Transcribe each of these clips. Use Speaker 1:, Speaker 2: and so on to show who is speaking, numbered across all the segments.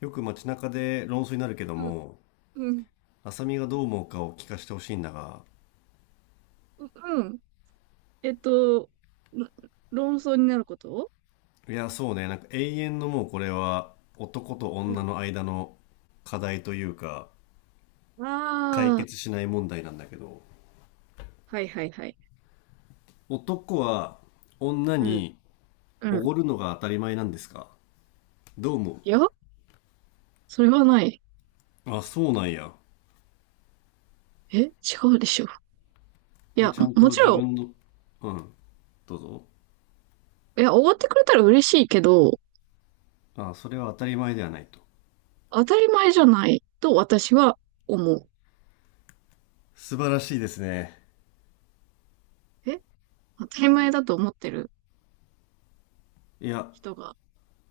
Speaker 1: よく街中で論争になるけど
Speaker 2: うん、
Speaker 1: も、
Speaker 2: うん、
Speaker 1: 浅見がどう思うかを聞かせてほしいんだが、
Speaker 2: うん。えっと、ろ論争になること。
Speaker 1: いや、そうね、なんか永遠のもうこれは男と
Speaker 2: う
Speaker 1: 女
Speaker 2: ん。
Speaker 1: の間の課題というか、解
Speaker 2: ああ、
Speaker 1: 決しない問題なんだけど、
Speaker 2: はいはいはい。
Speaker 1: 男は女
Speaker 2: うん、
Speaker 1: に
Speaker 2: う
Speaker 1: お
Speaker 2: ん。
Speaker 1: ごるのが当たり前なんですか？どう思
Speaker 2: いや、それはない。
Speaker 1: う？あ、そうなんや。
Speaker 2: え、違うでしょ。い
Speaker 1: え、
Speaker 2: や、
Speaker 1: ちゃん
Speaker 2: も
Speaker 1: と
Speaker 2: もち
Speaker 1: 自
Speaker 2: ろ
Speaker 1: 分の、うん、どうぞ。
Speaker 2: ん、いや、終わってくれたら嬉しいけど、
Speaker 1: あ、それは当たり前ではないと。
Speaker 2: 当たり前じゃないと私は思う。
Speaker 1: 素晴らしいですね。
Speaker 2: え、当たり前だと思ってる
Speaker 1: いや、
Speaker 2: 人が、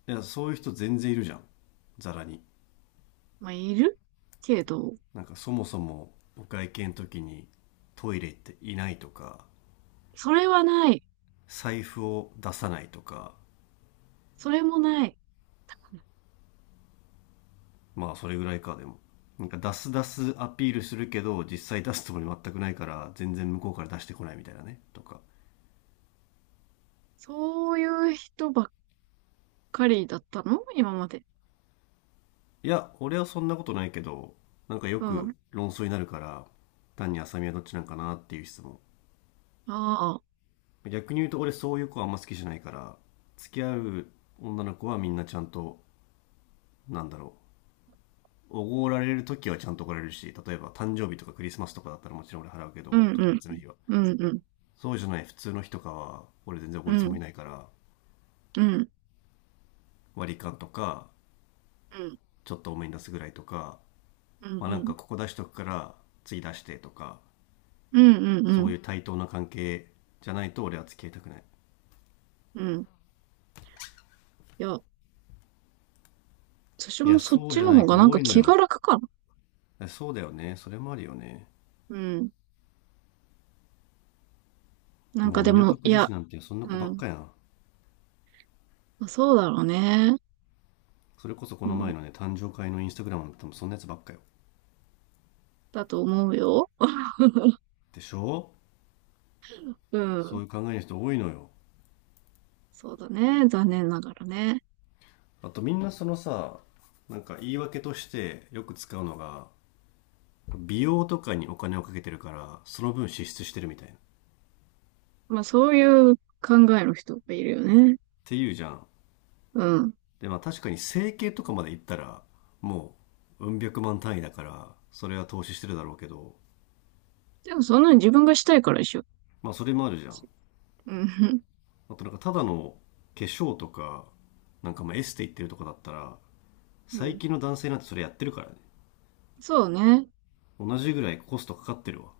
Speaker 1: いや、そういう人全然いるじゃん。ざらに。
Speaker 2: まあ、いるけど。
Speaker 1: なんかそもそもお会計の時にトイレ行っていないとか
Speaker 2: それはない。
Speaker 1: 財布を出さないとか、
Speaker 2: それもない。
Speaker 1: まあそれぐらいか。でもなんか出す出すアピールするけど、実際出すつもり全くないから、全然向こうから出してこないみたいなね、とか。
Speaker 2: そういう人ばっかりだったの今まで。
Speaker 1: いや、俺はそんなことないけど、なんかよ
Speaker 2: うん。あ
Speaker 1: く論争になるから、単に浅見はどっちなんかなっていう質問。
Speaker 2: あ。
Speaker 1: 逆に言うと俺そういう子はあんま好きじゃないから、付き合う女の子はみんなちゃんと、なんだろう、おごられる時はちゃんとおごられるし、例えば誕生日とかクリスマスとかだったらもちろん俺払うけ
Speaker 2: う
Speaker 1: ど、
Speaker 2: ん、
Speaker 1: 特
Speaker 2: うん、
Speaker 1: 別な日は。
Speaker 2: うん、うん、
Speaker 1: そうじゃない普通の日とかは、俺全然お
Speaker 2: う
Speaker 1: ごるつも
Speaker 2: ん、
Speaker 1: りないから、
Speaker 2: うん、
Speaker 1: 割り勘とか、
Speaker 2: うん、
Speaker 1: ちょっと多めに出すぐらいとか、
Speaker 2: うん、
Speaker 1: まあ
Speaker 2: う
Speaker 1: なん
Speaker 2: ん、
Speaker 1: かここ出しとくから次出してとか、
Speaker 2: うん、うん、う
Speaker 1: そう
Speaker 2: ん、
Speaker 1: いう対等な関係じゃないと俺は付き合いたくない。
Speaker 2: うん。いや、私
Speaker 1: い
Speaker 2: も
Speaker 1: や、
Speaker 2: そっ
Speaker 1: そう
Speaker 2: ち
Speaker 1: じゃ
Speaker 2: の
Speaker 1: な
Speaker 2: 方
Speaker 1: い
Speaker 2: がな
Speaker 1: 子
Speaker 2: ん
Speaker 1: 多
Speaker 2: か
Speaker 1: いの
Speaker 2: 気が
Speaker 1: よ。
Speaker 2: 楽かな。
Speaker 1: そうだよね。それもあるよね。
Speaker 2: うん。なん
Speaker 1: も
Speaker 2: か
Speaker 1: う
Speaker 2: でも、
Speaker 1: 港
Speaker 2: い
Speaker 1: 区女
Speaker 2: や、
Speaker 1: 子なんてそんな
Speaker 2: う
Speaker 1: 子ばっ
Speaker 2: ん。
Speaker 1: かやん。
Speaker 2: まあそうだろうね。
Speaker 1: それこそこ
Speaker 2: う
Speaker 1: の前
Speaker 2: ん。
Speaker 1: のね、誕生会のインスタグラムなんて多分そんなやつばっかよ。
Speaker 2: だと思うよ。
Speaker 1: でしょ？
Speaker 2: う
Speaker 1: そ
Speaker 2: ん。
Speaker 1: ういう考えの人多いのよ。
Speaker 2: そうだね。残念ながらね。
Speaker 1: あとみんなそのさ、なんか言い訳としてよく使うのが、美容とかにお金をかけてるからその分支出してるみたいなっ
Speaker 2: まあそういう考えの人がいるよね。
Speaker 1: ていうじゃん。
Speaker 2: うん。
Speaker 1: でまあ確かに整形とかまで行ったら、もう百万単位だから、それは投資してるだろうけど、
Speaker 2: でもそんなに自分がしたいからでしょ。
Speaker 1: まあそれもあるじゃん。
Speaker 2: うん。
Speaker 1: あとなんかただの化粧とか、なんかまあエステ行ってるとかだったら、
Speaker 2: う
Speaker 1: 最
Speaker 2: ん。
Speaker 1: 近の男性なんてそれやってるからね。
Speaker 2: そうね。
Speaker 1: 同じぐらいコストかかってるわ。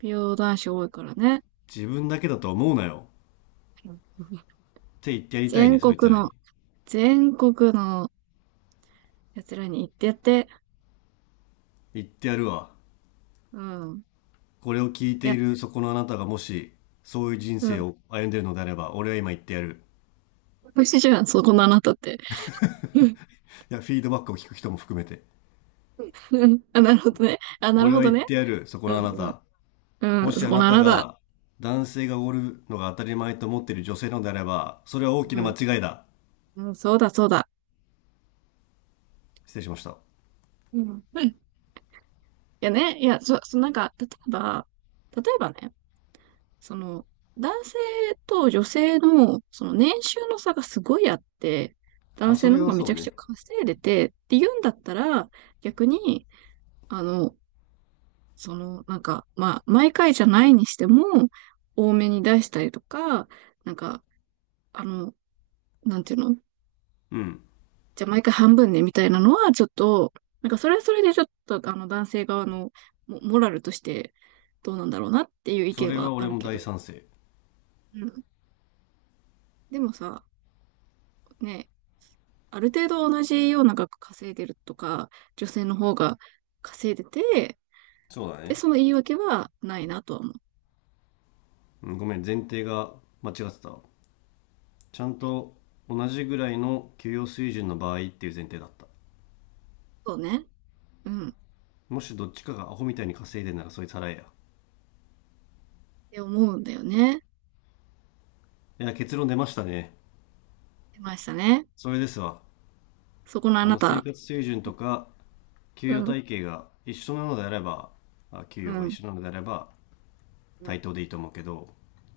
Speaker 2: 美容男子多いからね。
Speaker 1: 自分だけだと思うなよっ
Speaker 2: うん。
Speaker 1: て言ってやりたい
Speaker 2: 全
Speaker 1: ね、そいつ
Speaker 2: 国
Speaker 1: ら
Speaker 2: の
Speaker 1: に。
Speaker 2: 全国の奴らに行ってやって。
Speaker 1: 言ってやるわ。
Speaker 2: うん。
Speaker 1: これを聞い
Speaker 2: い
Speaker 1: て
Speaker 2: や、
Speaker 1: いるそこのあなたがもし、そういう人
Speaker 2: う
Speaker 1: 生
Speaker 2: ん。
Speaker 1: を歩んでいるのであれば、俺は今言ってやる。
Speaker 2: 美味しいじゃん、そこのあなたって。うん。
Speaker 1: いや、フィードバックを聞く人も含めて。
Speaker 2: うん。あ、なるほどね。あ、なる
Speaker 1: 俺
Speaker 2: ほ
Speaker 1: は
Speaker 2: ど
Speaker 1: 言っ
Speaker 2: ね。
Speaker 1: てやる、そこ
Speaker 2: うん、
Speaker 1: のあなた。
Speaker 2: うん。
Speaker 1: も
Speaker 2: うん、
Speaker 1: し
Speaker 2: そ
Speaker 1: あ
Speaker 2: こ
Speaker 1: な
Speaker 2: のあ
Speaker 1: た
Speaker 2: なた。
Speaker 1: が、男性がおるのが当たり前と思っている女性なのであれば、それは大きな
Speaker 2: う
Speaker 1: 間
Speaker 2: ん。
Speaker 1: 違いだ。
Speaker 2: うん、そうだ、そうだ。
Speaker 1: 失礼しました。
Speaker 2: うん。うん。いやね、いや、なんか、例えば、例えばね、その、男性と女性の、その年収の差がすごいあって、男
Speaker 1: あ、そ
Speaker 2: 性の
Speaker 1: れ
Speaker 2: 方
Speaker 1: は
Speaker 2: がめ
Speaker 1: そ
Speaker 2: ち
Speaker 1: う
Speaker 2: ゃくち
Speaker 1: ね。
Speaker 2: ゃ稼いでてって言うんだったら、逆に、あの、なんか、まあ、毎回じゃないにしても、多めに出したりとか、なんか、あの、なんていうの、
Speaker 1: うん。
Speaker 2: じゃあ毎回半分ね、みたいなのは、ちょっと、なんか、それはそれでちょっと、男性側のモラルとして、どうなんだろうなっていう意
Speaker 1: そ
Speaker 2: 見
Speaker 1: れは
Speaker 2: はあ
Speaker 1: 俺
Speaker 2: る
Speaker 1: も
Speaker 2: けど。
Speaker 1: 大賛成。
Speaker 2: うん。でもさ、ね、ある程度同じような額稼いでるとか、女性の方が稼いでて、
Speaker 1: そうだ
Speaker 2: で、
Speaker 1: ね。
Speaker 2: その言い訳はないなとは思う。
Speaker 1: うん、ごめん、前提が間違ってた。ちゃんと同じぐらいの給与水準の場合っていう前提だった。
Speaker 2: そうね。うん。っ
Speaker 1: もしどっちかがアホみたいに稼いでんなら、そいつ払えや。
Speaker 2: て思うんだよね。
Speaker 1: いや、結論出ましたね。
Speaker 2: 出ましたね。
Speaker 1: それですわ。
Speaker 2: そこのあ
Speaker 1: あ
Speaker 2: な
Speaker 1: の、生
Speaker 2: た。
Speaker 1: 活水準とか給
Speaker 2: う
Speaker 1: 与
Speaker 2: ん、
Speaker 1: 体系が一緒なのであれば、あ、給
Speaker 2: う
Speaker 1: 与が一
Speaker 2: ん、
Speaker 1: 緒なのであれば
Speaker 2: う
Speaker 1: 対
Speaker 2: ん、
Speaker 1: 等でいいと思うけど、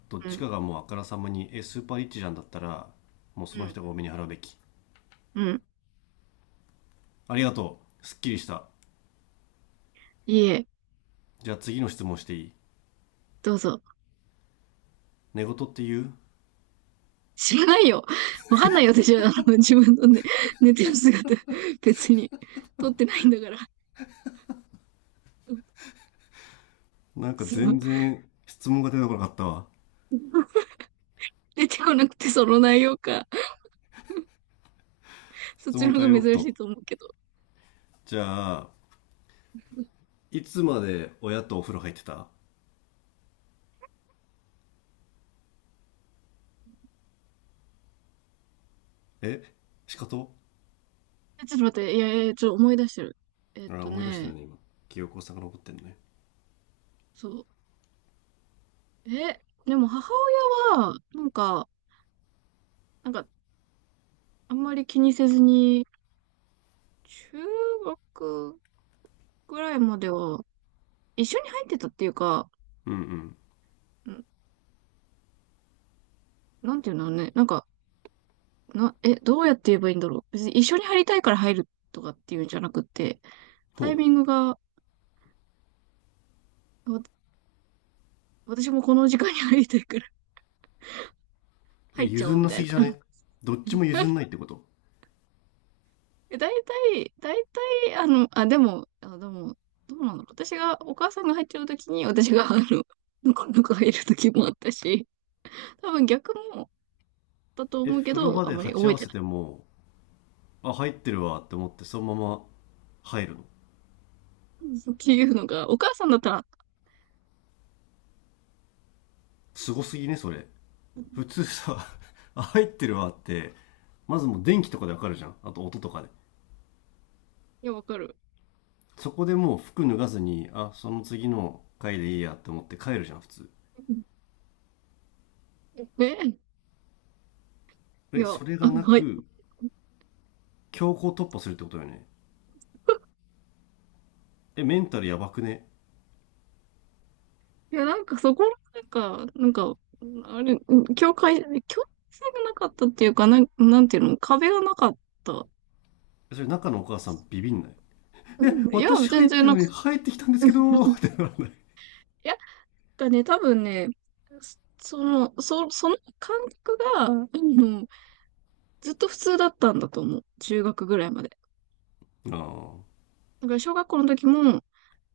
Speaker 1: どっ
Speaker 2: う
Speaker 1: ち
Speaker 2: ん、
Speaker 1: かがもうあからさまに、え、スーパーリッチじゃんだったら、もうそ
Speaker 2: う
Speaker 1: の
Speaker 2: ん、
Speaker 1: 人が多めに払うべき。
Speaker 2: うん。
Speaker 1: ありがとう。すっきりした。
Speaker 2: いいえ、
Speaker 1: じゃあ次の質問していい？
Speaker 2: どうぞ。
Speaker 1: 寝言って言
Speaker 2: 知らないよ。わかんないよ、私は。自分のね、寝てる姿、別に、撮ってないんだから。
Speaker 1: う、なんか
Speaker 2: そう。
Speaker 1: 全然質問が出てこなかったわ。
Speaker 2: 出てこなくて、その内容か。そっ
Speaker 1: 質
Speaker 2: ちの
Speaker 1: 問変
Speaker 2: 方
Speaker 1: え
Speaker 2: が
Speaker 1: ようっ
Speaker 2: 珍しい
Speaker 1: と。
Speaker 2: と思うけど。
Speaker 1: じゃあ、いつまで親とお風呂入ってた？え仕方。
Speaker 2: え、ちょっと待って、いやいや、ちょっと思い出してる。えっ
Speaker 1: ああ、
Speaker 2: と
Speaker 1: 思い出してる
Speaker 2: ね、
Speaker 1: ね、今。記憶を遡ってるね。
Speaker 2: そう。え、でも母親は、なんか、あんまり気にせずに、中学ぐらいまでは、一緒に入ってたっていうか、
Speaker 1: うんうん。
Speaker 2: んなんていうのね、なんか、どうやって言えばいいんだろう。別に一緒に入りたいから入るとかっていうんじゃなくて、
Speaker 1: ほ
Speaker 2: タイ
Speaker 1: う。
Speaker 2: ミングが、わ私もこの時間に入りたいから
Speaker 1: え、
Speaker 2: 入っちゃお
Speaker 1: 譲
Speaker 2: う
Speaker 1: ん
Speaker 2: み
Speaker 1: な
Speaker 2: たい
Speaker 1: す
Speaker 2: な。
Speaker 1: ぎじゃ ね？どっちも譲んないってこと？
Speaker 2: え、大体、あ、でも、どうなんだろう。私が、お母さんが入ってるときに、私が、ぬかぬか入るときもあったし、多分逆もだと
Speaker 1: え、
Speaker 2: 思うけ
Speaker 1: 風呂
Speaker 2: ど、
Speaker 1: 場
Speaker 2: あん
Speaker 1: で
Speaker 2: まり
Speaker 1: 鉢
Speaker 2: 覚
Speaker 1: 合
Speaker 2: え
Speaker 1: わ
Speaker 2: て
Speaker 1: せ
Speaker 2: ない。
Speaker 1: ても、あ、入ってるわって思ってそのまま入るの？
Speaker 2: っていうのが、お母さんだったら、
Speaker 1: すごすぎね、それ。普通さ、あ、入ってるわって、まずもう電気とかでわかるじゃん。あと音とかで。
Speaker 2: いや、わかる。
Speaker 1: そこでもう服脱がずに、あ、その次の回でいいやって思って帰るじゃん、普通。
Speaker 2: ね、い
Speaker 1: え、
Speaker 2: や、
Speaker 1: それがな
Speaker 2: はい。
Speaker 1: く、強行突破するってことよね。え、メンタルやばくね？
Speaker 2: いや、なんかそこなんか、なんか、あれ、境界線がなかったっていうか、なんていうの、壁がなかった。
Speaker 1: それ中のお母さんビビんない？
Speaker 2: う
Speaker 1: え、
Speaker 2: いや、
Speaker 1: 私入
Speaker 2: 全
Speaker 1: っ
Speaker 2: 然
Speaker 1: てん
Speaker 2: なん
Speaker 1: の
Speaker 2: か、
Speaker 1: に入ってきたんですけど、って ならない？
Speaker 2: いや、だね、多分ね、そその感覚が、うずっと普通だったんだと思う。中学ぐらいまで。
Speaker 1: ああ、は
Speaker 2: だから小学校の時も、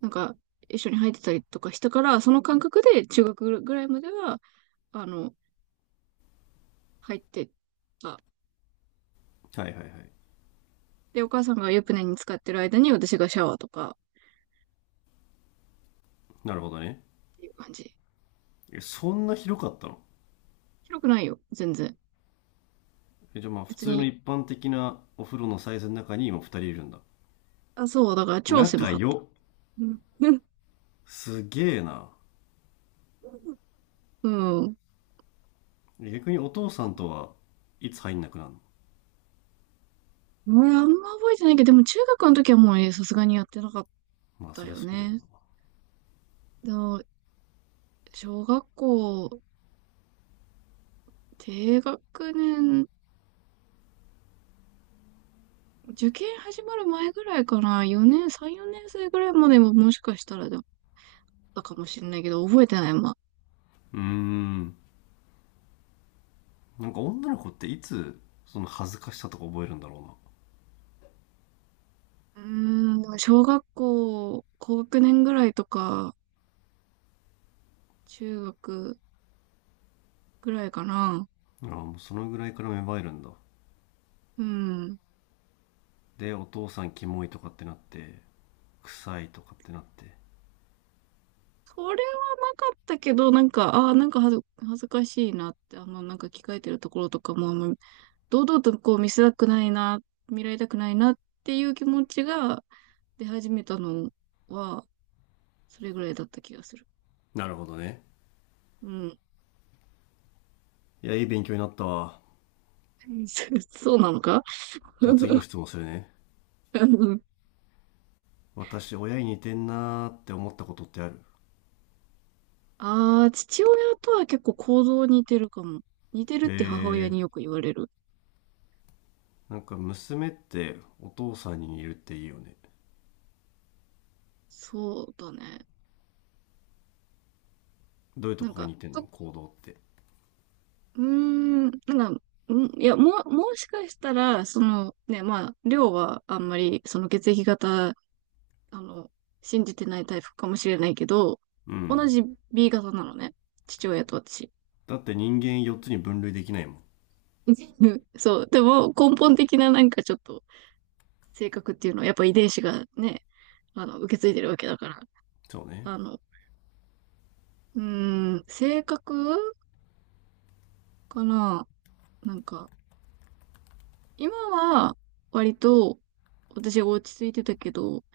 Speaker 2: なんか、一緒に入ってたりとかしたから、その感覚で中学ぐらいまでは、あの、入ってた。
Speaker 1: いはいはい。
Speaker 2: で、お母さんが湯船に使ってる間に私がシャワーとか
Speaker 1: なるほどね。
Speaker 2: っていう感じ。
Speaker 1: え、そんな広かったの？
Speaker 2: 広くないよ、全然。
Speaker 1: え、じゃあまあ普
Speaker 2: 別
Speaker 1: 通の
Speaker 2: に。
Speaker 1: 一般的なお風呂のサイズの中に今二人いるんだ。
Speaker 2: あ、そう、だから超
Speaker 1: 仲
Speaker 2: 狭かった。
Speaker 1: 良。
Speaker 2: うん。
Speaker 1: すげえな。
Speaker 2: うん。
Speaker 1: え、逆にお父さんとはいつ入んなくなるの？
Speaker 2: 俺あんま覚えてないけど、でも中学の時はもうね、さすがにやってなかっ
Speaker 1: まあ
Speaker 2: た
Speaker 1: そりゃ
Speaker 2: よ
Speaker 1: そうだよ
Speaker 2: ね。
Speaker 1: な。
Speaker 2: でも小学校、低学年、受験始まる前ぐらいかな。4年、3、4年生ぐらいまでももしかしたらだったかもしれないけど、覚えてない、まあ。
Speaker 1: うーん。なんか女の子っていつその恥ずかしさとか覚えるんだろ
Speaker 2: うーん、小学校、高学年ぐらいとか、中学ぐらいかな。
Speaker 1: うな。ああ、もうそのぐらいから芽生えるんだ。
Speaker 2: うん。
Speaker 1: で、お父さんキモいとかってなって、臭いとかってなって。
Speaker 2: それはなかったけど、なんか、ああ、恥ずかしいなって、なんか着替えてるところとかも、あんま堂々とこう見せたくないな、見られたくないなっていう気持ちが出始めたのは、それぐらいだった気がする。
Speaker 1: なるほどね。
Speaker 2: うん。
Speaker 1: いや、いい勉強になったわ。
Speaker 2: そうなのか
Speaker 1: じゃあ次の 質問するね。私、親に似てんなーって思ったことってある？
Speaker 2: ああ、父親とは結構行動似てるかも。似てるっ
Speaker 1: へ
Speaker 2: て母親
Speaker 1: え、
Speaker 2: によく言われる。
Speaker 1: なんか娘ってお父さんに似るっていいよね。
Speaker 2: そうだね。
Speaker 1: どういうと
Speaker 2: なん
Speaker 1: こが
Speaker 2: か、
Speaker 1: 似てんの、
Speaker 2: と
Speaker 1: 行動って。
Speaker 2: うーん、なんか、うんいや、もしかしたら、そのね、まあ、量はあんまり、その血液型、あの、信じてないタイプかもしれないけど、
Speaker 1: う
Speaker 2: 同
Speaker 1: ん。
Speaker 2: じ B 型なのね。父親と私。
Speaker 1: だって人間4つに分類できないもん。
Speaker 2: そう。でも、根本的ななんかちょっと、性格っていうのは、やっぱ遺伝子がね、受け継いでるわけだから。
Speaker 1: そうね。
Speaker 2: あの、性格かな。なんか、今は、割と、私は落ち着いてたけど、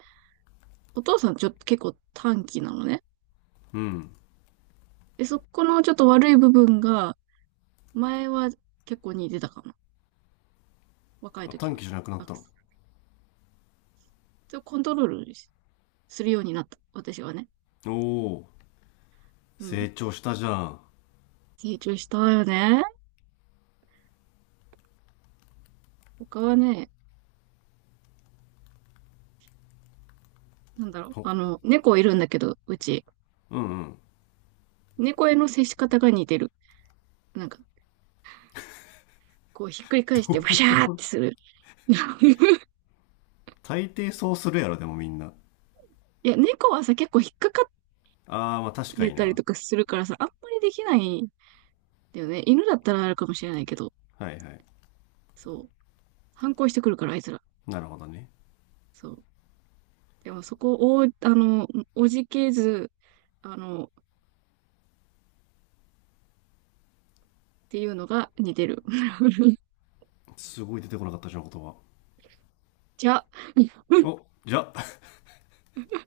Speaker 2: お父さんちょっと結構短気なのね。
Speaker 1: うん。
Speaker 2: で、そこのちょっと悪い部分が、前は結構似てたかな。若い
Speaker 1: あ、
Speaker 2: 時
Speaker 1: 短
Speaker 2: は。
Speaker 1: 期じゃなくなっ
Speaker 2: あ、
Speaker 1: たの？
Speaker 2: それをコントロールするようになった。私はね。
Speaker 1: おお、
Speaker 2: うん。
Speaker 1: 成長したじゃん。
Speaker 2: 成長したよね。他はね、なんだろう。
Speaker 1: ほ、
Speaker 2: 猫いるんだけど、うち。
Speaker 1: うんうん。
Speaker 2: 猫への接し方が似てる。なんか、こうひっくり 返し
Speaker 1: ど
Speaker 2: てバ
Speaker 1: うい
Speaker 2: シ
Speaker 1: うと
Speaker 2: ャー
Speaker 1: こ
Speaker 2: っ
Speaker 1: ろ？
Speaker 2: てする。い
Speaker 1: 大抵そうするやろ、でもみんな。
Speaker 2: や、猫はさ、結構引っかかっ
Speaker 1: ああ、まあ確か
Speaker 2: て
Speaker 1: に
Speaker 2: たり
Speaker 1: な。
Speaker 2: とかするからさ、あんまりできないんだよね。犬だったらあるかもしれないけど。
Speaker 1: はいはい。
Speaker 2: そう。反抗してくるから、あいつら。
Speaker 1: なるほどね。
Speaker 2: そう。でもそこを、おじけず、っていうのが似てる。
Speaker 1: すごい出てこなかったじゃん、言葉。
Speaker 2: じゃあ。
Speaker 1: お、じゃあ